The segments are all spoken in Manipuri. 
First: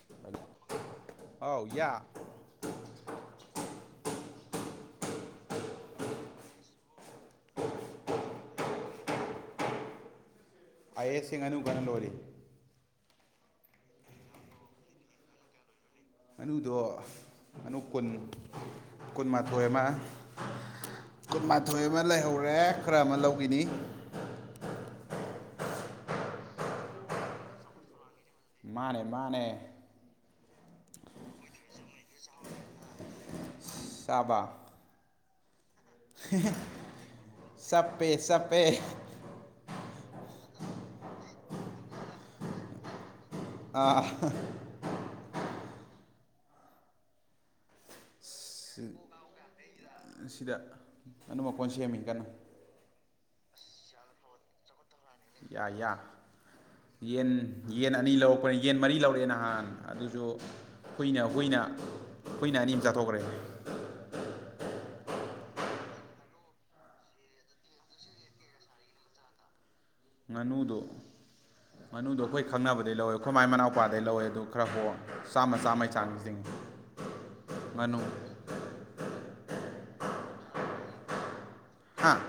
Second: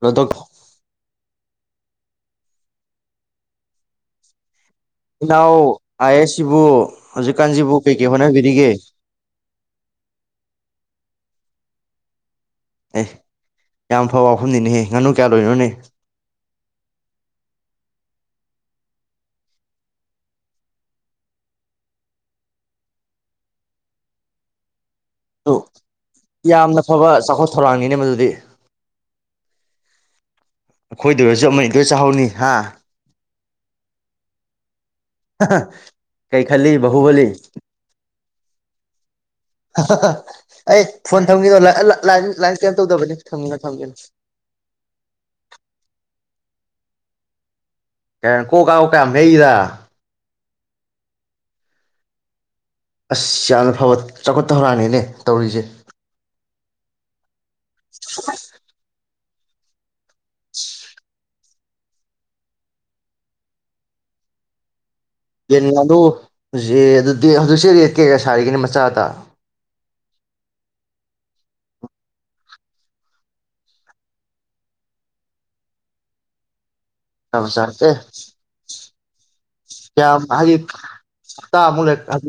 ꯄꯗ ꯀ ꯑꯥꯎ ꯌꯥ ꯏꯅꯥꯎ ꯑꯌꯦ ꯁꯤꯕꯨ ꯍꯧꯖꯤꯛꯀꯥꯟꯁꯤꯕꯨ ꯀꯩꯀꯩ ꯍꯣꯠꯅꯕꯤꯔꯤꯒꯦ ꯑꯌꯦ ꯁꯤ ꯉꯅꯨ ꯀꯅ ꯂꯣꯔꯤ ꯑꯦ ꯌꯥꯝ ꯐꯕ ꯋꯥꯐꯝꯅꯤꯅꯦꯍꯦ ꯉꯥꯅꯨ ꯀꯌꯥ ꯂꯣꯏꯅꯣꯅꯦ ꯑꯅꯨꯗꯣ ꯉꯅꯨ ꯀꯨꯟ ꯀꯨꯟꯃꯥꯊꯣꯏ ꯑꯃ ꯀꯨꯟꯃꯥꯊꯣꯏ ꯑꯃ ꯂꯩꯍꯧꯔꯦ ꯈꯔ ꯑꯃ ꯂꯧꯈꯤꯅꯤ ꯑꯗꯨ ꯌꯥꯝꯅ ꯐꯕ ꯆꯥꯎꯈꯠ ꯊꯧꯔꯥꯡꯅꯤꯅꯦ ꯃꯗꯨꯗꯤ ꯃꯥꯅꯦ ꯃꯥꯅꯦ ꯑꯩꯈꯣꯏꯗꯨꯗꯁꯨ ꯑꯃ ꯑꯗꯨ ꯆꯥꯛꯍꯥꯎꯅꯤ ꯍꯥ ꯆꯕ ꯀꯩ ꯈꯜꯂꯤ ꯍꯎꯕꯣꯂꯤ ꯄ꯭ꯂꯦ ꯑꯩ ꯐꯣꯟ ꯊꯝꯈꯤꯗꯣ ꯂꯥꯏꯟ ꯀꯩꯅꯝ ꯇꯧꯗꯕꯅꯤ ꯊꯝꯈꯤꯅꯣ ꯊꯝꯈꯤꯅꯣ ꯑꯥ ꯀ ꯀꯣ ꯀꯥ ꯑꯣ ꯀꯥ ꯃꯗ ꯁꯤꯗ ꯑꯗꯨꯅꯝꯃꯛ ꯀꯣꯟ ꯁꯦꯝꯃꯤ ꯀꯟꯅꯨ ꯑꯁ ꯌꯥꯝꯅ ꯐꯕ ꯆꯥꯎꯈꯠꯇ ꯍꯧꯔꯛꯑꯅꯤꯅꯦ ꯇꯧꯔꯤꯁꯦ ꯌꯥ ꯌꯥ ꯌꯦꯟ ꯌꯦꯟ ꯑꯅꯤ ꯂꯧꯔꯛꯄꯅꯤ ꯌꯦꯟ ꯃꯔꯤ ꯂꯧꯔꯛꯑꯦꯅ ꯅꯍꯥꯟ ꯑꯗꯨꯁꯨ ꯀꯨꯏꯅ ꯍꯨꯏꯅ ꯍꯨꯏꯅ ꯑꯅꯤꯝ ꯆꯥꯊꯣꯛꯈ꯭ꯔꯦ ꯌꯦꯟ ꯉꯥꯗꯣ ꯑꯗꯨ ꯍꯧꯖꯤꯛꯁꯦ ꯔꯦꯠ ꯀꯌꯥ ꯀꯌꯥ ꯁꯥꯔꯤꯒꯦꯅꯤ ꯃꯆꯥꯗ ꯉꯥꯅꯨꯗ ꯉꯥꯅꯨꯗꯣ ꯑꯩꯈꯣꯏ ꯈꯪꯅꯕꯗꯩ ꯂꯧꯋꯦ ꯑꯩꯈꯣꯏ ꯃꯥꯏ ꯃꯅꯥꯎꯄꯥꯗꯒꯤꯩ ꯂꯧꯋꯦ ꯑꯗꯨ ꯈꯔ ꯍꯣꯡꯉ ꯆꯥꯝꯃ ꯆꯥꯃꯩ ꯆꯥꯡꯁꯤꯡ ꯇꯕꯁꯔꯇꯦ ꯀ ꯍꯥꯏꯒꯤ ꯇ ꯑꯃꯨꯂ ꯍꯥ ꯑꯗꯨ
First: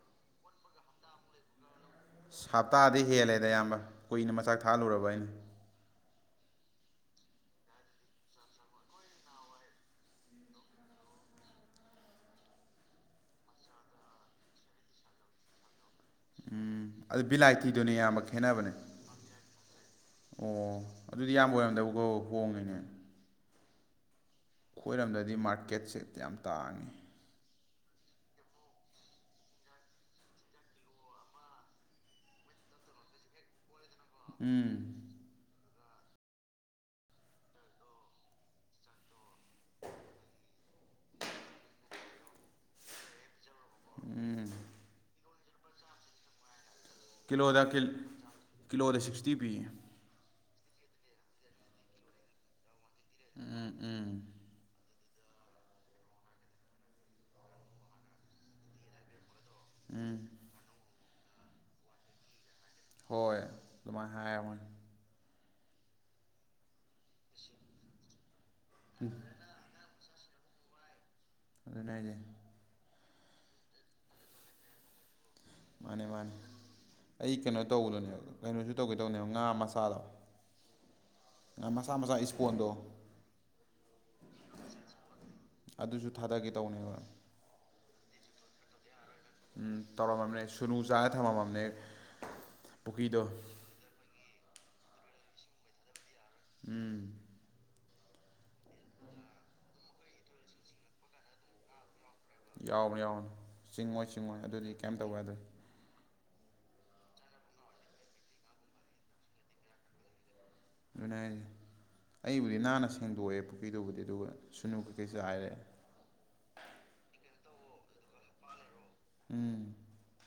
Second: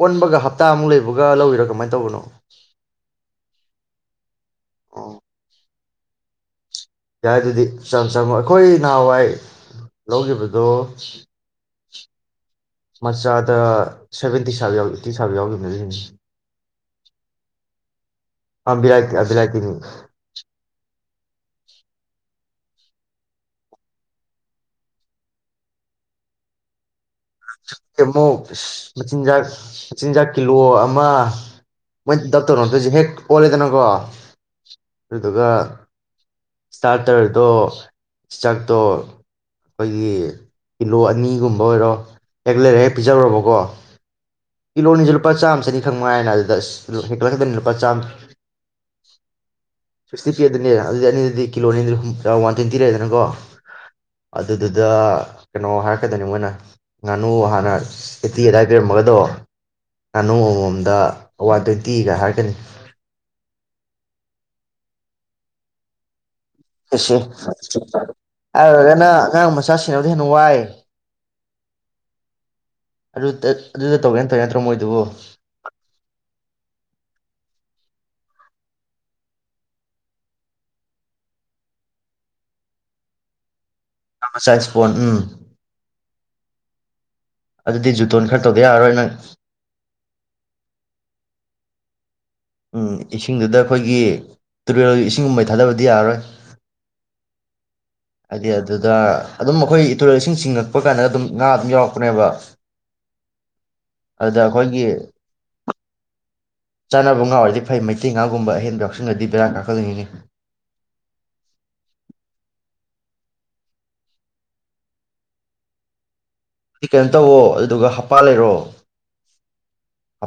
ꯑꯣꯟꯕꯒ ꯍꯞꯇꯥꯃꯨꯛ ꯂꯩꯕꯒ ꯂꯧꯕꯤꯔꯥ ꯀꯃꯥꯏꯅ ꯇꯧꯕꯅꯣ ꯍꯞꯇꯥꯗꯤ ꯍꯦꯜꯂꯦꯗ ꯑꯌꯥꯝꯕ ꯀꯨꯏꯅ ꯃꯆꯥꯛ ꯊꯥꯜꯂꯨꯔꯕ ꯑꯣ ꯑꯅꯤ ꯌꯥꯏ ꯑꯗꯨꯗꯤ ꯆꯝ ꯆꯝꯃꯣ ꯑꯩꯈꯣꯏ ꯅꯍꯥꯟꯋꯥꯏ ꯂꯧꯈꯤꯕꯗꯣ ꯃꯆꯥꯗ ꯁꯚꯦꯟꯇꯤ ꯁꯥꯕ ꯌꯥꯇꯤ ꯁꯥꯕ ꯌꯥꯎꯈꯤꯕꯅꯦ ꯑꯗꯨ ꯍꯅꯤ ꯎꯝ ꯑꯗꯨ ꯕꯤꯂꯥꯏꯇꯤꯗꯨꯅꯦ ꯌꯥꯝꯕ ꯈꯦꯠꯅꯕꯅꯦ ꯑ ꯕꯤꯂꯥꯏꯇꯤ ꯕꯤꯂꯥꯏꯇꯤꯅꯤ ꯑꯣ ꯑꯗꯨꯗꯤ ꯌꯥꯝꯕ ꯑꯣꯏꯔꯝꯗꯕꯀꯣ ꯑꯍꯣꯡꯅ ꯑꯩꯈꯣꯏꯔꯝꯗꯗꯤ ꯃꯥꯔꯀꯦꯠꯁꯦ ꯌꯥꯝ ꯇꯥꯡꯉꯤ ꯑꯃꯨꯛ ꯃꯆꯤꯟꯖꯥꯛ ꯃꯆꯤꯟꯖꯥꯛ ꯀꯤꯂꯣ ꯑꯃ ꯃꯣꯏ ꯗꯞ ꯇꯧꯅꯣ ꯅꯠꯇꯣꯏꯁꯦ ꯍꯦꯛ ꯑꯣꯜꯂꯦꯗꯅꯀꯣ ꯎꯝ ꯍꯗꯨꯒ ꯏꯁꯇꯥꯔꯇꯔꯗꯣ ꯏꯁꯇꯛꯇꯣ ꯑꯩꯈꯣꯏꯒꯤ ꯀꯤꯂꯣ ꯑꯅꯤꯒꯨꯝꯕ ꯑꯣꯏꯔꯣ ꯍꯦꯛ ꯂꯩꯔꯦ ꯍꯦꯛ ꯄꯤꯖꯔꯨꯔꯕꯀꯣ ꯏꯂꯣꯅꯤ ꯆꯜ ꯂꯨꯄꯥ ꯆꯥꯝꯃꯁꯤꯅꯤ ꯈꯪꯕ ꯍꯥꯏꯅ ꯑꯗꯨꯗ ꯑꯁ ꯀꯤꯂꯣꯗ ꯀꯤꯂꯣꯗ ꯁꯤꯛꯁꯇꯤ ꯄꯤ ꯁꯤꯤ ꯄꯤ ꯑꯗꯨꯅꯦ ꯑꯗꯨꯗꯤꯅꯤꯗꯤꯤꯣ ꯑꯅꯤ ꯄꯤꯔꯦꯗꯅꯀꯣ ꯎꯝ ꯎꯝ ꯑꯗꯨꯗꯨꯗ ꯀꯩꯅꯣ ꯍꯥꯏꯔꯛꯀꯗꯣꯏꯅꯤ ꯃꯣꯏꯅ ꯉꯥꯅꯨ ꯍꯥꯟꯅ ꯑꯦꯇꯤ ꯑꯗꯨꯗꯥꯏ ꯄꯤꯔꯝꯃꯒꯗꯣ ꯉꯥꯅꯨ ꯑꯃꯃꯣꯝꯗ ꯋꯥꯟ ꯇ꯭ꯋꯦꯟꯇꯤꯒ ꯍꯥꯏꯔꯒꯅꯤ ꯍꯣꯏ ꯑꯗꯨꯃꯥꯏꯅ ꯍꯥꯏꯃꯅꯤ ꯑꯦꯁꯦ ꯍꯥꯏꯔꯒꯅ ꯑꯉꯥꯡ ꯃꯆꯥꯁꯤꯡ ꯦꯟꯅꯨꯡ ꯋꯥꯏ ꯑꯗꯨꯅꯗꯤ ꯑꯗꯨ ꯑꯗꯨꯗ ꯇꯧꯒꯦꯅ ꯇꯧꯦ ꯅꯠꯇ꯭ꯔꯣ ꯃꯣꯏꯗꯨꯕꯨ ꯃꯥꯅꯦ ꯃꯥꯅꯦ ꯑꯩ ꯀꯩꯅꯣ ꯇꯧꯕꯗꯨꯅꯦꯕ ꯀꯩꯅꯣꯁꯨ ꯇꯧꯒꯦ ꯇꯧꯕꯅꯦꯕ ꯉꯥ ꯃꯆꯥꯗꯣ ꯉꯥ ꯃꯆꯥ ꯃꯆꯥ ꯏꯁꯄꯣꯟꯗꯣ ꯃꯆꯥ ꯏꯁꯄꯣꯟ ꯎꯝ ꯑꯗꯨꯁꯨ ꯊꯥꯗꯒꯦ ꯇꯧꯅꯦꯕ ꯑꯗꯨꯗꯤ ꯖꯨꯇꯣꯟ ꯈꯔ ꯇꯧꯗ ꯌꯥꯔꯣꯏ ꯅꯪ ꯎꯝ ꯇꯧꯔꯝꯃꯕꯅꯦ ꯁꯨꯅꯨ ꯆꯥꯔ ꯊꯝꯃꯝꯃꯕꯅꯦ ꯎꯝ ꯄꯨꯈ꯭ꯔꯤꯗꯣ ꯏꯁꯤꯡꯗꯨꯗ ꯑꯩꯈꯣꯏꯒꯤ ꯇꯨꯔꯦꯜ ꯏꯁꯤꯡꯒꯨꯝꯕꯩ ꯊꯥꯗꯕꯗꯤ ꯌꯥꯔꯣꯏ ꯎꯝ ꯍꯥꯏꯗꯤ ꯑꯗꯨꯗ ꯑꯗꯨꯝ ꯑꯩꯈꯣꯏꯇꯨꯔꯦꯜꯁꯤꯡ ꯆꯤꯡꯉꯛꯄ ꯀꯥꯟꯗ ꯑꯗꯨꯝ ꯉꯥ ꯑꯗꯨ ꯌꯥꯎ ꯌꯥꯎꯔ ꯌꯥꯎꯔꯅꯤ ꯆꯤꯡꯉꯣꯏ ꯆꯤꯡꯉꯣꯏ ꯑꯗꯨꯗ ꯑꯗꯨꯗꯤ ꯑꯩꯈꯣꯏꯒꯤ ꯀꯩꯝ ꯇꯧꯋꯦ ꯑꯗꯨꯗꯤ ꯆꯥꯅꯕ ꯉꯥ ꯑꯣꯏꯔꯗꯤ ꯐꯩ ꯃꯩꯇꯩ ꯉꯥꯒꯨꯝꯕ ꯑꯍꯦꯟꯕ ꯌꯥꯎꯁꯜꯂꯗꯤ ꯕꯦꯔꯥꯛ ꯉꯥꯛꯀꯜꯂꯤꯉꯤꯅꯤ ꯑꯗꯨꯅ ꯍꯥꯏꯁꯦ ꯑꯩꯕꯨꯗꯤ ꯅꯥꯟꯅ ꯁꯦꯡꯗꯣꯛꯑꯦ ꯄꯨꯈ꯭ꯔꯤꯗꯨꯕꯨꯗꯤ ꯑꯗꯨꯒ ꯁꯨꯅꯨ ꯀꯩꯀꯩꯁꯨ ꯍꯥꯏꯔꯦ ꯑꯗꯨꯗꯤ ꯀꯩꯅꯣ ꯇꯧꯋꯣ ꯑꯗꯨꯗꯨꯒ ꯍꯞꯄꯥ ꯂꯩꯔꯣ ꯎꯝ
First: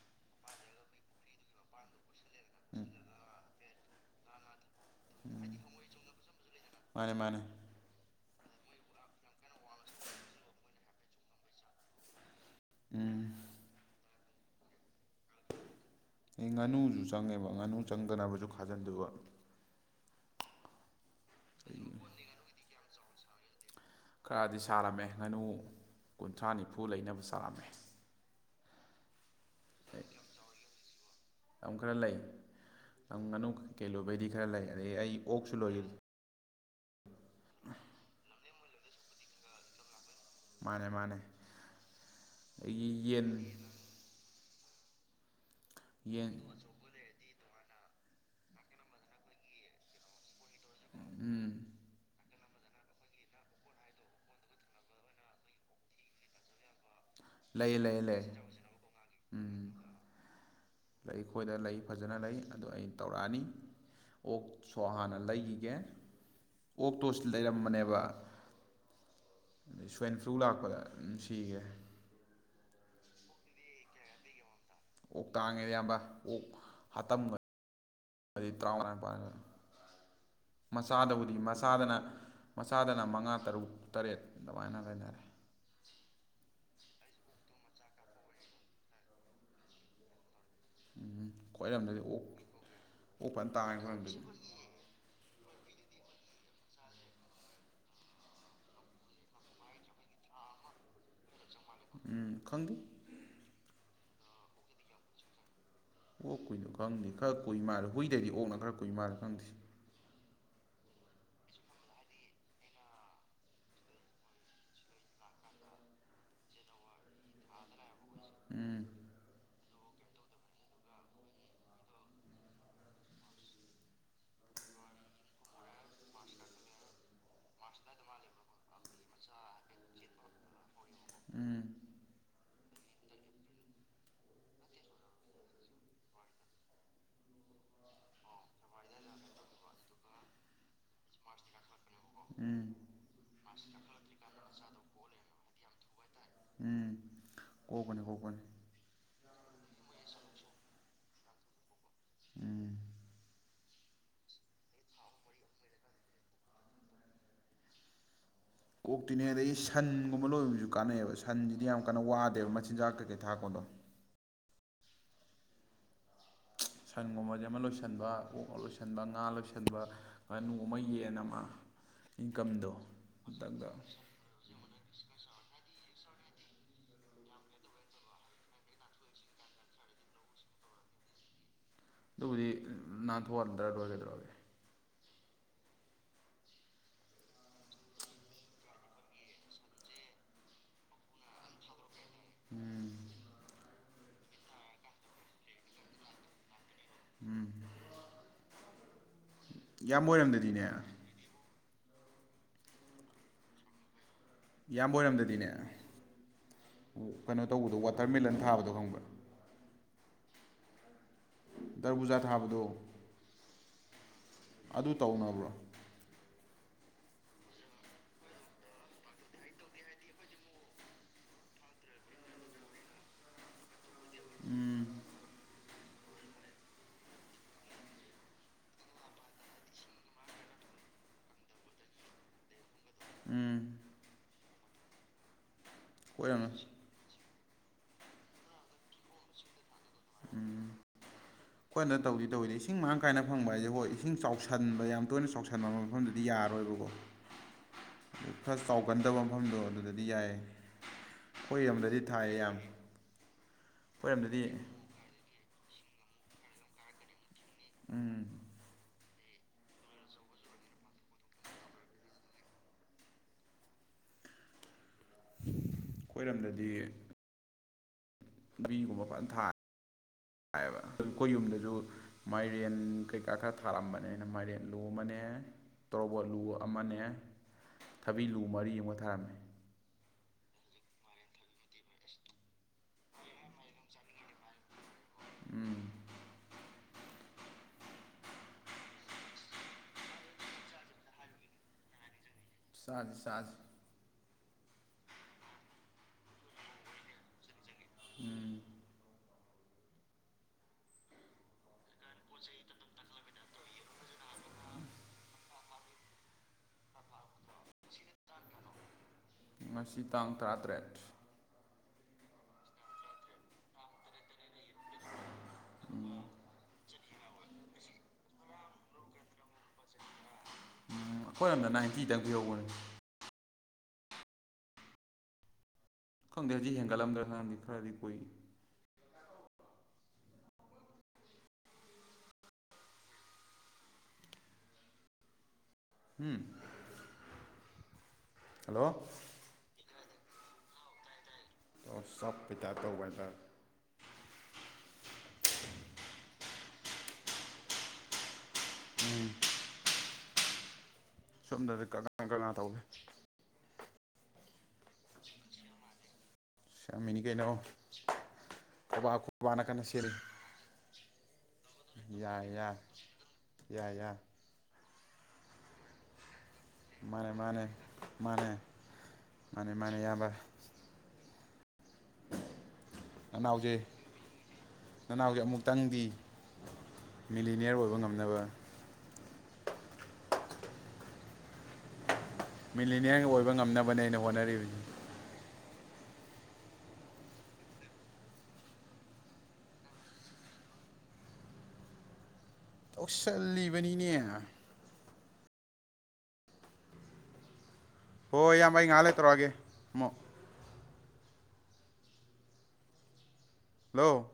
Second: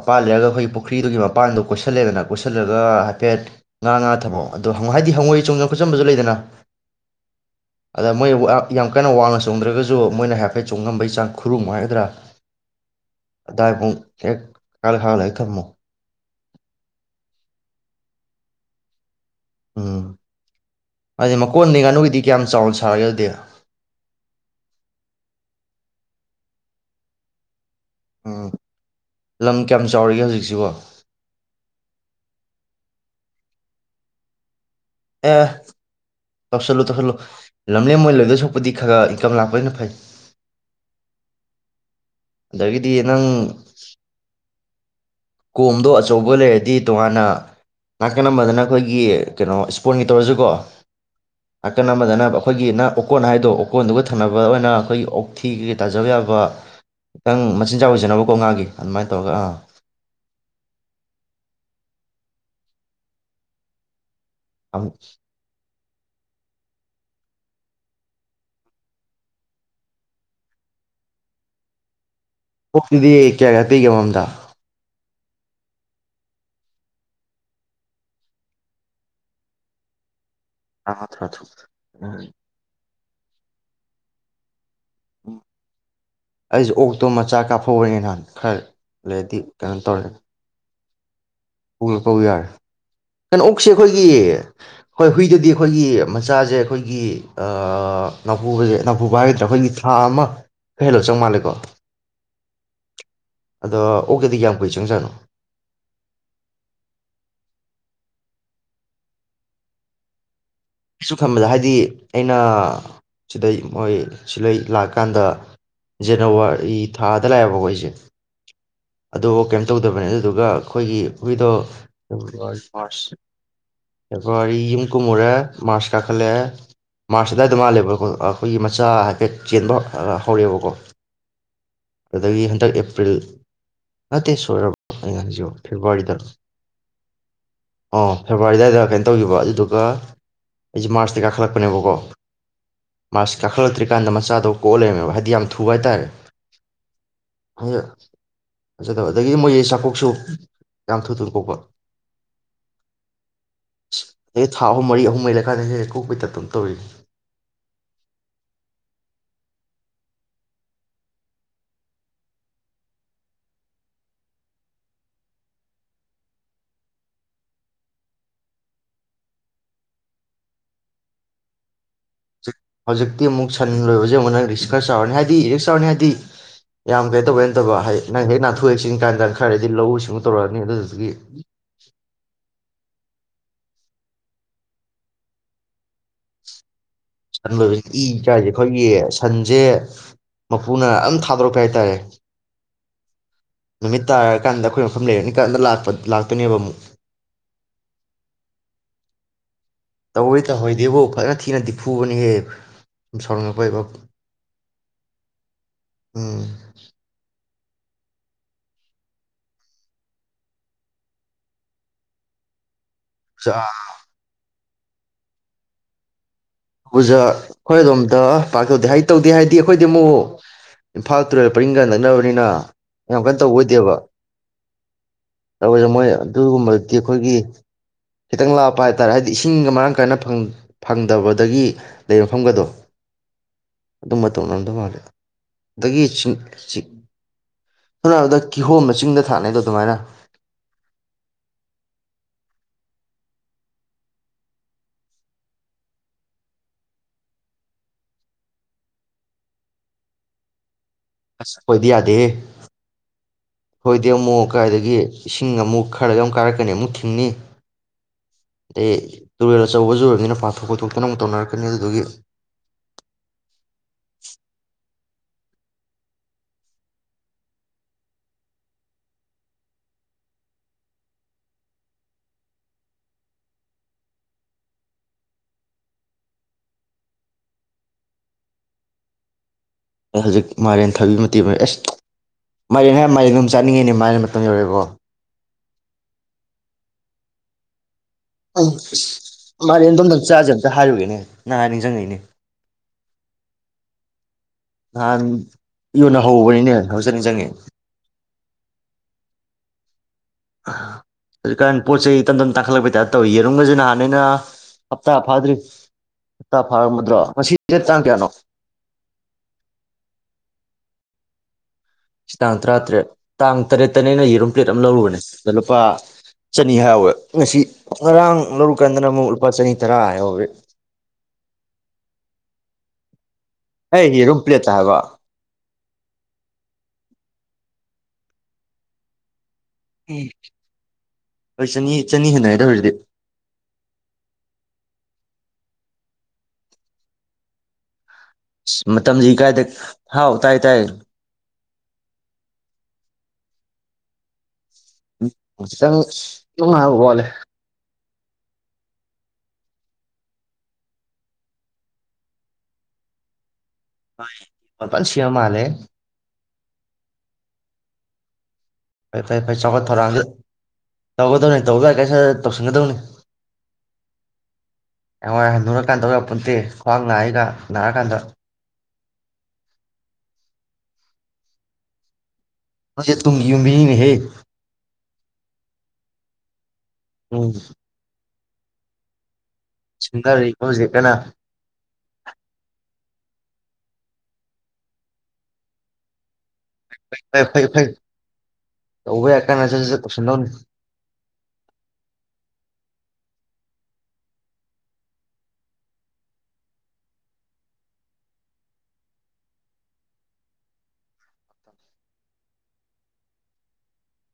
ꯄꯥ ꯂꯩꯔꯒ ꯑꯩꯈꯣꯏ ꯄꯨꯈ꯭ꯔꯤꯗꯨꯒꯤ ꯃꯄꯥꯟꯗꯨꯣ ꯀꯣꯏꯁꯜꯂꯦꯗꯅ ꯀꯣꯏꯁꯤꯜꯂꯒ ꯍꯥꯏꯐꯦꯠ ꯉꯥ ꯉꯥ ꯊꯕꯛꯑꯣ ꯑꯗꯣ ꯍꯥꯏꯗꯤ ꯍꯉꯣꯏ ꯆꯣꯡꯅ ꯈꯨꯣꯠꯆꯟꯕꯁꯨ ꯂꯩꯗꯅ ꯃꯥꯅꯦ ꯃꯥꯅꯦ ꯑ ꯃꯣꯏ ꯌꯥꯝ ꯀꯟꯅ ꯋꯥꯡꯅ ꯆꯣꯡꯗ꯭ꯔꯒꯁꯨ ꯃꯣꯏꯅ ꯍꯥꯏꯐꯦꯠ ꯆꯣꯡꯉꯝꯕꯩ ꯆꯥꯡ ꯈꯨꯔꯨꯝꯉꯨ ꯍꯥꯏꯒꯗ꯭ꯔꯥ ꯎꯝ ꯑꯗ [inaudible] [unintelligible] ꯍ [unintelligible] ꯀꯜ ꯍꯜ ꯑꯦ ꯊꯃꯣ ꯑꯩ ꯉꯥꯅꯨꯁꯨ ꯆꯪꯉꯦꯕ ꯉꯥꯅꯨ ꯆꯪꯗꯅꯕꯁꯨ ꯈꯥꯖꯤꯟꯗꯕ ꯎꯝ ꯑꯗꯨꯩ ꯃꯀꯣꯟꯅꯤ ꯉꯥꯅꯨꯒꯤꯗꯤ ꯀꯌꯥꯝ ꯆꯥꯎꯁꯦ ꯁꯔꯗꯌꯥ [unintelligible] ꯈꯔꯗꯤ ꯁꯥꯔꯝꯃꯦ ꯉꯥꯅꯨ ꯀꯨꯟꯊ꯭ꯔꯥ ꯅꯤꯐꯨ ꯂꯩꯅꯕ ꯁꯥꯔꯝꯃꯦ ꯎꯝ ꯂꯝ ꯀꯌꯥꯝ ꯆꯥꯎꯔꯤꯒꯦ ꯍꯧꯖꯤꯛꯁꯤꯕꯣ ꯑꯗꯨꯝ ꯀꯦꯂꯣꯕꯗꯤ ꯈꯔ ꯂꯩ ꯑꯗ ꯑꯩ ꯑꯦ ꯑꯣꯛꯁꯨ ꯂꯣꯏꯢ [unintelligible] ꯇꯧꯁꯜꯂꯨ ꯇꯧꯁꯜꯂꯨ ꯂꯝꯂꯦꯝ ꯃꯣꯏ ꯂꯩꯣꯏꯗꯁꯨ ꯄꯨꯕꯨꯗꯤ ꯈꯔ ꯏꯟꯀꯝ ꯂꯥꯛꯄꯅ ꯐꯩ ꯃꯥꯅꯦ ꯃꯥꯅꯦ ꯑꯗꯒꯤꯗꯤ ꯑꯩꯒꯤ ꯅꯪ ꯌꯦꯟ ꯀꯣꯝꯗꯣ ꯑꯆꯧꯕ ꯌꯦꯟ ꯂꯩꯔꯗꯤ ꯇꯣꯉꯥꯟꯅ ꯅꯥꯀ ꯅꯝꯕꯗꯅ ꯑꯩꯈꯣꯏꯒꯤ ꯀꯩꯅꯣ ꯏꯁꯄꯣꯟꯒꯤ ꯇꯧꯔꯁꯨꯀꯣ ꯎꯝ ꯑꯀꯅꯝꯕꯗꯅ ꯑꯩꯈꯣꯏꯒꯤ ꯅ ꯑꯣꯀꯣꯟ ꯍꯥꯏꯗꯣ ꯑꯣꯀꯣꯟꯗꯨꯒ ꯊꯟꯅꯅꯕ ꯑꯣꯏꯅ ꯑꯩꯈꯣꯏꯒꯤ ꯑꯣꯛꯊꯤ ꯀꯩ ꯇꯥꯖꯕ ꯌꯥꯕ ꯈꯤꯇꯪ ꯂꯩ ꯃꯆꯤꯟꯖꯥꯛ ꯂꯩ ꯂꯩ ꯑꯣꯏꯖꯅꯕꯀꯣ ꯉꯥꯒꯤ ꯑꯗꯨꯃꯥꯏꯅ ꯇꯧꯔꯒ ꯑꯥ ꯎꯝ ꯂꯩ ꯈꯣꯏꯗ ꯂꯩ ꯐꯖꯅ ꯂꯩ ꯑꯗꯨ ꯑꯩ ꯇꯧꯔꯛꯑꯅꯤ ꯑꯣꯛ ꯁꯣ ꯍꯥꯟꯅ ꯂꯩꯈꯤꯒꯦ ꯑꯣꯛꯇꯣꯁ ꯂꯩꯔꯝꯕꯅꯦꯕ ꯑꯗꯩ ꯁ꯭ꯋꯥꯏꯟ ꯐ꯭ꯂꯨ ꯂꯥꯛꯄꯗ ꯑꯗꯨꯝ ꯁꯤꯒꯦ ꯑꯣꯛꯇꯨꯗꯤ ꯀꯌꯥ ꯀꯌꯥ ꯄꯤꯔꯤꯒꯦ ꯑꯃꯝ ꯃꯝꯗ ꯑꯣꯛ ꯇꯥꯡꯉꯦꯗꯤ ꯑꯌꯥꯝꯕ ꯑꯣꯛ ꯍꯥꯇꯝꯒ ꯇꯔꯥꯃꯉꯥ ꯅꯤꯄꯥꯜꯅꯤ ꯇꯔꯥꯃꯉꯥ ꯃꯆꯥꯗꯕꯨꯗꯤ ꯇꯔꯥꯇꯔꯨꯛ ꯃꯆꯥꯗꯅ ꯎꯝ ꯃꯆꯥꯗꯅ ꯃꯉꯥ ꯇꯔꯨꯛ ꯇꯔꯦꯠ ꯑꯗꯨꯃꯥꯏꯅ ꯂꯩ ꯎꯝ ꯑꯩꯁꯦ ꯑꯣꯛꯇꯣ ꯃꯆꯥ ꯀꯥꯞꯐꯧꯅꯦ ꯅꯍꯥꯟ ꯈꯔ ꯂꯩꯗꯤ ꯀꯩꯅꯣ ꯇꯧꯔꯦ ꯎꯝ ꯄꯨꯔ ꯈ꯭ꯋꯥꯏꯔꯝꯗꯗꯤ ꯄꯨ ꯑꯣꯛ ꯌꯥꯔꯦ ꯑꯣꯛ ꯀꯩꯅꯣ ꯐꯖꯅ ꯑꯣꯛꯁꯦ ꯇꯥꯡꯉꯦ ꯑꯩꯈꯣꯏꯒꯤ ꯑꯩꯈꯣꯏꯔꯣꯝꯗꯗꯤ ꯍꯣꯏ ꯍꯨꯏ ꯁꯤꯗꯗꯤ ꯑꯩꯈꯣꯏꯒꯤ ꯃꯆꯥꯁꯦ ꯑꯩꯈꯣꯏꯒꯤ ꯅꯦꯎꯄꯨꯕꯖꯦ ꯍꯥꯏꯗꯤ ꯅꯥꯄꯨꯕ ꯍꯥꯏꯒꯗ꯭ꯔꯥ ꯑꯩꯈꯣꯏꯒꯤ ꯊꯥ ꯑꯃ ꯈꯔ ꯍꯦꯜꯂꯣ ꯆꯪ ꯃꯥꯜꯂꯦꯀꯣ ꯎꯝ ꯈꯪꯗꯦ ꯑꯗ ꯑꯣꯀꯦꯗꯤ ꯀꯌꯥꯝ ꯀꯨꯏ ꯆꯪꯖꯥꯠꯅꯨ ꯑꯣꯛ ꯀꯨꯏꯅꯣ ꯈꯪꯗꯦ ꯈꯔ ꯀꯨꯏ ꯃꯥꯜꯂꯦ ꯍꯨꯏꯗꯩꯗꯤ ꯑꯣꯛꯅ ꯈꯔ ꯀꯨꯏ ꯃꯥꯜꯂꯦ ꯈꯪꯗꯦ ꯑꯁꯨ ꯈꯟꯕꯗ ꯍꯥꯏꯗꯤ ꯑꯩꯅ ꯁꯤꯗꯩ ꯃꯣꯏ ꯁꯤꯂꯩ ꯂꯥꯛꯀꯥꯟꯗ ꯖꯅꯋꯥꯔꯤ ꯊꯥꯗ ꯂꯥꯛꯑꯦꯕ ꯀꯣ ꯑꯩꯁꯦ ꯎꯝ ꯑꯗꯨꯕꯨ ꯀꯩꯝ ꯇꯧꯗꯕꯅꯦ ꯑꯗꯨꯗꯨꯒ ꯑꯩꯈꯣꯏꯒꯤ ꯍꯨꯏꯗꯣ ꯐꯦꯕꯨꯋꯥꯔꯤ ꯃꯥꯔꯁ ꯐꯦꯕ꯭ꯔꯨꯋꯥꯔꯤ ꯌꯨꯝ ꯀꯨꯝꯃꯨꯔꯦ ꯃꯥꯔꯁ ꯀꯥꯈꯠꯂꯛꯑꯦ ꯃꯥꯔꯁ ꯑꯗꯨꯗꯥꯏꯗ ꯃꯥꯜꯂꯦꯕ ꯑꯩꯈꯣꯏꯒꯤ ꯃꯆꯥ ꯍꯥꯏꯐꯦꯠ ꯆꯦꯟꯕ ꯍꯧꯔꯛꯑꯦꯕꯀꯣ ꯎꯝ ꯀꯗꯒꯤ ꯗ ꯑꯦꯄ꯭ꯔꯤꯜ ꯅꯠꯇꯦ ꯁꯣꯏꯔꯕ ꯑꯩꯅ ꯉꯥꯡꯉꯤꯁꯤꯕꯣ ꯐꯦꯕꯋꯥꯔꯤꯗ ꯑꯣ ꯐꯦꯕꯋꯥꯔꯤ ꯑꯗꯨꯋꯥꯏꯗ ꯀꯩꯅꯣ ꯇꯧꯈꯤꯕ ꯑꯗꯨꯗꯨꯒ ꯑꯩꯁꯦ ꯃꯥꯔꯁꯇ ꯀꯥꯈꯠꯂꯛꯄꯅꯦꯕꯀꯣ ꯎꯝ ꯃꯥꯁ ꯀꯥꯈꯠꯂꯛꯇ꯭ꯔꯤꯀꯥꯟꯗ ꯃꯆꯥꯗꯣ ꯀꯣꯛ ꯂꯩꯦꯃꯦꯕ ꯍꯥꯏꯗꯤ ꯌꯥꯝ ꯊꯨꯕ ꯍꯥꯏꯇꯥꯔꯦ ꯎꯝ ꯀꯣꯛꯄꯅꯤ ꯀꯣꯛꯄꯅꯤ ꯐꯖꯗꯕ ꯑꯗꯒꯤꯗꯤ ꯃꯣꯏ ꯆꯥꯛꯀꯣꯛꯁꯨ ꯌꯥꯝ ꯊꯨ ꯊꯨꯅ ꯀꯣꯛꯄ ꯎꯝ ꯑꯦ ꯊꯥ ꯑꯍꯨꯝ ꯃꯔꯤ ꯑꯍꯨꯝ ꯂꯩꯩ ꯂꯩꯀꯥꯏꯗ ꯍ ꯀꯣꯛꯄꯩ ꯇꯥꯏꯄꯇ ꯑꯗꯨꯝ ꯇꯧꯔꯤꯅꯤ ꯑꯣꯛꯇꯤꯅꯦ ꯑꯗꯩꯗꯒꯤ ꯁꯟꯒꯨꯝꯕ ꯂꯣꯏꯕꯁꯨ ꯀꯥꯟꯅꯩꯑꯕ ꯁꯟꯁꯤꯗꯤ ꯌꯥꯝ ꯀꯟꯅ ꯋꯥꯗꯦꯕ ꯃꯆꯤꯟꯖꯥꯛ ꯀꯩꯀꯩ ꯊꯥꯀꯣꯟꯗꯣ ꯁꯟꯒꯨꯝꯕꯁꯦ ꯑꯃ ꯂꯣꯏꯁꯤꯟꯕ ꯑꯣꯛ ꯑꯃ ꯂꯣꯏꯁꯤꯟꯕ ꯉꯥ ꯂꯣꯏꯁꯤꯟꯕ ꯉꯥꯅꯨ ꯑꯃ ꯌꯦꯟ ꯑꯃ ꯏꯟꯀꯝꯗꯣ ꯍꯧꯖꯤꯛꯇꯤ ꯑꯃꯨꯛ ꯑꯝꯇꯪꯗ ꯁꯟ ꯂꯣꯏꯕꯁꯦ ꯑꯃꯛ ꯅꯪ ꯔꯤꯛꯁꯀꯔꯁ ꯆꯥꯎꯔꯅꯤ ꯍꯥꯏꯔꯗꯤ ꯛꯁ ꯆꯥꯎꯔꯅꯤ ꯍꯥꯏꯗꯤ ꯌꯥꯝ ꯀꯩ ꯇꯧꯕꯩꯅꯠꯇꯕ ꯍꯥꯏ ꯅꯪ ꯍꯦ ꯅꯥꯊꯣꯛꯑꯦꯛꯁꯤ ꯀꯥꯟꯗ ꯈꯔꯗꯤ ꯂꯧꯎ ꯁꯤꯡꯎ ꯇꯧꯔꯛꯑꯅꯤ ꯑꯗꯨꯗꯨꯗꯒꯤ ꯑꯗꯨꯕꯨꯗꯤ ꯅꯍꯥꯟ ꯊꯣꯛꯍꯝꯗ꯭ꯔꯔꯣꯏꯒꯗ꯭ꯔꯒꯦ [unintelligible] ꯁꯟ ꯂꯣꯏꯕ ꯏ ꯀꯥꯏꯁꯦ ꯑꯩꯈꯣꯏꯒꯤ ꯁꯟꯁꯦ ꯃꯄꯨꯅ ꯑꯝ ꯊꯥꯗꯣꯔꯛꯀꯦ ꯍꯥꯏꯇꯥꯔꯦ ꯎꯝ ꯅꯨꯃꯤꯠ ꯇꯥꯔꯀꯥꯟꯗ ꯑꯩꯈꯣꯏ ꯃꯐꯝ ꯂꯩꯔꯅꯤꯀꯥꯟꯗ ꯂꯥꯛꯄ ꯂꯥꯛꯇꯣꯏꯅꯦꯕ ꯑꯃꯨꯛ ꯎꯝ ꯌꯥꯝ ꯑꯣꯏꯔꯝꯗꯗꯤꯅꯦ ꯊꯤꯔꯗꯤ ꯐꯨꯕꯅ ꯍꯦ [unintelligible] ꯄꯣꯏꯕ ꯏꯌꯥꯝꯕ ꯑꯣꯏꯔꯝꯗꯗꯤꯅꯦ ꯀꯩꯅꯣ ꯇꯧꯕꯗꯣ ꯋꯥꯇꯔꯃꯦꯂꯟ ꯊꯥꯕꯗꯣ ꯈꯪꯕ꯭ꯔꯥ ꯗꯔꯕꯨꯖꯥ ꯊꯥꯕꯗꯣ ꯆꯥ ꯑꯗꯨ ꯇꯧꯅꯕ꯭ꯔꯣ ꯑꯣꯖꯥ ꯑꯩꯈꯣꯏ ꯑꯗꯣꯝꯗ ꯄꯥꯛꯇꯧꯗꯦ ꯍꯥꯏ ꯇꯧꯗꯦ ꯍꯥꯏꯗꯤ ꯑꯩꯈꯣꯏꯗꯤ ꯑꯃꯨꯛ ꯏꯝꯐꯥꯜ ꯇꯨꯔꯦꯜ ꯄꯔꯤꯡꯒ ꯅꯛꯅꯕꯅꯤꯅ ꯌꯥꯝ ꯀꯟꯅ ꯇꯧꯕ ꯑꯣꯏꯗꯦꯕ ꯎꯝ ꯇꯣꯏꯁꯦ ꯃꯣꯏ ꯑꯗꯨꯒꯨꯝꯕꯗꯤ ꯑꯩꯈꯣꯏꯒꯤ ꯈꯤꯇꯪ ꯂꯥꯞꯄ ꯍꯥꯏꯇꯥꯔꯦ ꯍꯥꯏꯗꯤ ꯏꯁꯤꯡꯒ ꯃꯔꯥꯡ ꯀꯥꯏꯅ ꯐꯪꯗꯕ ꯇꯒꯤ ꯂꯩꯔꯐꯝꯒꯗꯣ ꯎꯝ ꯇꯅꯥꯟꯕ ꯃꯥꯔ ꯑꯗꯨꯗꯒꯤ ꯑꯣꯏꯔꯝꯃꯦ ꯁꯅꯥꯔꯕꯗ ꯀꯤꯍꯣꯝ ꯃ ꯆꯤꯡꯗ ꯊꯥꯛꯅꯩꯗꯣ ꯑꯗꯨꯃꯥꯏꯅ ꯎꯝ ꯑꯩꯈꯣꯏꯅ ꯇꯧꯗꯤ ꯇꯧꯋꯏꯗ ꯏꯁꯤꯡ ꯃꯔꯥꯡ ꯀꯥꯏꯅ ꯐꯪꯕ ꯍꯥꯏꯁꯦ ꯍꯣꯏ ꯏꯁꯤꯡ ꯆꯥꯎꯁꯟꯕ ꯌꯥꯝ ꯇꯣꯏꯅ ꯆꯥꯎꯁꯟꯕ ꯃꯐꯝꯗꯨꯗꯤ ꯌꯥꯔꯣꯏꯕꯀꯣ ꯐꯁ ꯆꯥꯎꯒꯟꯗꯕ ꯃꯐꯝꯗꯣ ꯑꯗꯨꯗꯗꯤ ꯌꯥꯏꯌꯦ ꯑꯁ ꯍꯣꯏꯗꯤ ꯌꯥꯗꯦ ꯍꯣꯏꯗꯦ ꯑꯩꯈꯣꯏꯔꯣꯝꯗꯗꯤ ꯑꯃꯨꯛ ꯀꯥꯏꯗꯒꯤ ꯈꯤꯤꯡ ꯑꯃꯨꯛ ꯈꯔꯗ ꯌꯥꯝ ꯀꯥꯔꯛꯀꯅꯤ ꯑꯃꯨꯛ ꯈꯤꯤꯡꯅꯤ ꯎꯝ ꯎꯝ ꯇꯨꯔꯦꯜ ꯑꯆꯧꯕꯁꯨ ꯑꯣꯏꯔꯕꯅꯤꯅ ꯄꯥꯊꯣꯛ ꯄꯨꯣꯊꯣꯛꯇꯅ ꯑꯃꯨꯛ ꯇꯧꯅꯔꯛꯀꯅꯤ ꯑꯗꯨꯗꯒꯤ ꯑꯩꯈꯣꯏꯔꯣꯝꯗꯗꯤꯕꯤꯒꯨꯝꯕ ꯐꯖꯅ ꯊꯥꯔꯦꯌꯦꯕ ꯑꯗꯨ ꯑꯩꯈꯣꯏ ꯌꯨꯝꯗꯁꯨ ꯃꯥꯏꯔꯦꯟ ꯀꯩꯀꯥ ꯈꯔ ꯊꯥꯔꯝꯕꯅꯤꯅ ꯃꯥꯏꯔꯦꯟ ꯂꯨ ꯑꯃꯅꯦ ꯇꯣꯔꯕꯣꯠ ꯂꯨ ꯑꯃꯅꯦ ꯊꯕꯤ ꯂꯨ ꯃꯔꯤ ꯑꯃ ꯊꯥꯔꯝꯃꯦ ꯑꯩ ꯍꯧꯖꯤꯛ ꯃꯥꯂꯦꯝꯔꯦꯟ ꯊꯥꯕꯤ ꯃꯇꯤ ꯑꯣꯏꯔ ꯑꯦꯁ ꯃꯥ ꯅꯌꯥꯝ ꯃ ꯑꯗꯨꯝ ꯆꯠꯅꯤꯡꯉꯦꯅꯦ ꯃꯥꯥꯏꯅ ꯃꯇꯝ ꯌꯧꯔꯦꯕꯣ ꯎꯝ ꯎꯝ ꯃꯥꯅꯦ ꯑꯗꯣꯝꯗꯪ ꯆꯁꯦ ꯑꯝꯇ ꯍꯥꯏꯔꯨꯒꯦꯅꯦ ꯅꯪꯍꯥꯟ ꯅꯤꯡꯁꯤꯡꯉꯛꯏꯅꯦ ꯁꯥꯖ ꯁꯥꯖ ꯅꯍꯥꯟ ꯌꯣꯟꯅ ꯍꯧꯕꯅꯤꯅꯦ ꯍꯧꯖꯅꯤꯡ ꯆꯪꯉꯤ ꯑꯗꯨ ꯀꯥꯟ ꯄꯣ ꯆꯩ ꯏꯟꯇꯅ ꯇꯥꯠꯂꯛꯄꯩ ꯇꯧꯏꯌꯦ ꯆꯔꯨꯝꯒꯁꯦ ꯅꯍꯥꯟꯅꯦꯩꯅ ꯍꯞꯇꯥ ꯐꯥꯗ꯭ꯔꯤ ꯍꯞꯇꯥ ꯐꯥꯔꯝꯃꯗ꯭ꯔꯣ ꯉꯁꯤ ꯗꯦꯠ ꯇꯥꯡ ꯀꯌꯥꯅꯣ ꯉꯁꯤ ꯇꯥꯡ ꯇꯔꯥꯇꯔꯦꯠ ꯇꯥꯡ ꯇꯔꯥꯇꯔꯦꯠ ꯇꯥꯡ ꯇꯔꯦꯠꯇꯅꯦ ꯑꯩꯅ ꯌꯦꯔꯨꯝ ꯄ꯭ꯂꯦꯠ ꯑꯃ ꯂꯧꯔꯨꯕꯅꯦ ꯑꯗ ꯂꯨꯄꯥ ꯆꯅꯤ ꯍꯥꯏꯍꯧꯋꯦ ꯉꯁꯤ ꯉꯔꯥꯡ ꯂꯧꯔꯨꯀꯥꯟꯗꯅ ꯑꯃꯨꯛ ꯂꯨꯄꯥ ꯆꯅꯤ ꯇꯔꯥ ꯍꯥꯏꯍꯧꯋꯦ ꯎꯝ ꯑꯩꯈꯣꯏꯔꯣꯝꯗ ꯅꯥꯏꯟꯇꯤꯗꯪ ꯄꯤꯍꯧꯕꯅꯦ ꯑꯩꯒꯤ ꯔꯨꯝ ꯄ꯭ꯂꯦꯠꯇ ꯍꯥꯏꯕ ꯈꯪꯗꯦ ꯍꯧꯖꯤꯛ ꯍꯦꯟꯒꯠꯂꯝꯗ꯭ꯔ ꯅꯍꯥꯟꯗꯤ ꯈꯔꯗꯤ ꯀꯨꯏ ꯎꯝ ꯍꯣꯏ ꯆꯅꯤ ꯆꯅꯤ ꯍꯦꯟꯅ ꯍꯥꯏꯗ ꯑꯣꯏꯔꯗꯤ ꯎꯝ ꯍꯜꯂꯣ ꯃꯇꯝꯁꯤ ꯀꯥꯏꯗ ꯍꯥꯎ ꯇꯥꯏ ꯇꯥꯏ ꯑꯣ ꯆꯞꯄꯩꯇ ꯇꯧꯕ ꯍꯥꯏꯗ ꯪ ꯋꯥꯣꯦ ꯎꯝ ꯁꯣꯝꯗꯗꯤ ꯀꯅꯥ ꯀꯅꯥ ꯇꯧꯒꯦ ꯄꯥꯜ ꯁꯌꯥ ꯃꯥꯂꯦ ꯆꯃꯤꯅꯤ ꯀꯩꯅꯣ ꯈꯣꯕꯥ ꯐꯣꯏ ꯐꯔꯦ ꯐꯩ ꯈꯣꯕꯥꯅ ꯀꯟꯅ ꯆꯥꯎꯈꯠ ꯁꯦꯠꯂꯤ ꯊꯧꯔꯥꯡꯗ ꯇꯧꯒꯗꯧꯅꯤ ꯇꯧꯕ ꯌꯥꯏ ꯀꯩꯁꯨ ꯇꯧꯁꯤꯟꯒꯗꯧꯅꯤ ꯌꯥꯏ ꯌꯥꯏ ꯑ ꯅꯔ ꯀꯥꯟꯗꯧ ꯄꯨꯟꯇꯦ ꯈ꯭ꯋꯥꯡ ꯅꯥꯏꯒ ꯅꯥꯔꯀꯥꯟꯗ ꯃꯥꯅꯤ ꯃꯥꯅꯤ ꯏꯑꯕ ꯅꯪꯁꯦ ꯇꯨꯡꯒꯤ ꯅꯅꯥꯎꯁꯦ ꯌꯨꯝꯕꯤꯅꯤꯅꯦꯍꯦ ꯅꯅꯥꯎꯁꯦ ꯑꯃꯨꯛꯇꯪꯗꯤ ꯎꯝ ꯃꯤꯂꯤꯅꯤꯌꯔ ꯑꯣꯏꯕ ꯉꯝꯅꯕ ꯁꯗꯔꯀꯁ ꯀꯦꯅ ꯃꯤꯂꯤꯅꯤꯌꯥꯟ ꯑꯣꯏꯕ ꯉꯝꯅꯕꯅꯦ ꯑꯩꯅ ꯍꯣꯠꯅꯔꯤꯕꯁ ꯐ ꯐꯩ ꯐꯩ ꯐꯩ ꯇꯧꯕ ꯌꯥꯏ ꯀꯥꯟꯗ ꯆꯠꯠ ꯀꯧꯁꯟꯗꯧꯅꯤ ꯆꯂꯤꯕꯅꯤꯅꯦ ꯍꯣꯏ ꯏꯌꯥꯝꯕ ꯑꯩ ꯉꯥꯏꯍꯥꯛ ꯂꯩ ꯇꯧꯔꯛꯑꯒꯦ ꯑꯃꯨꯛ ꯍꯜꯂꯣ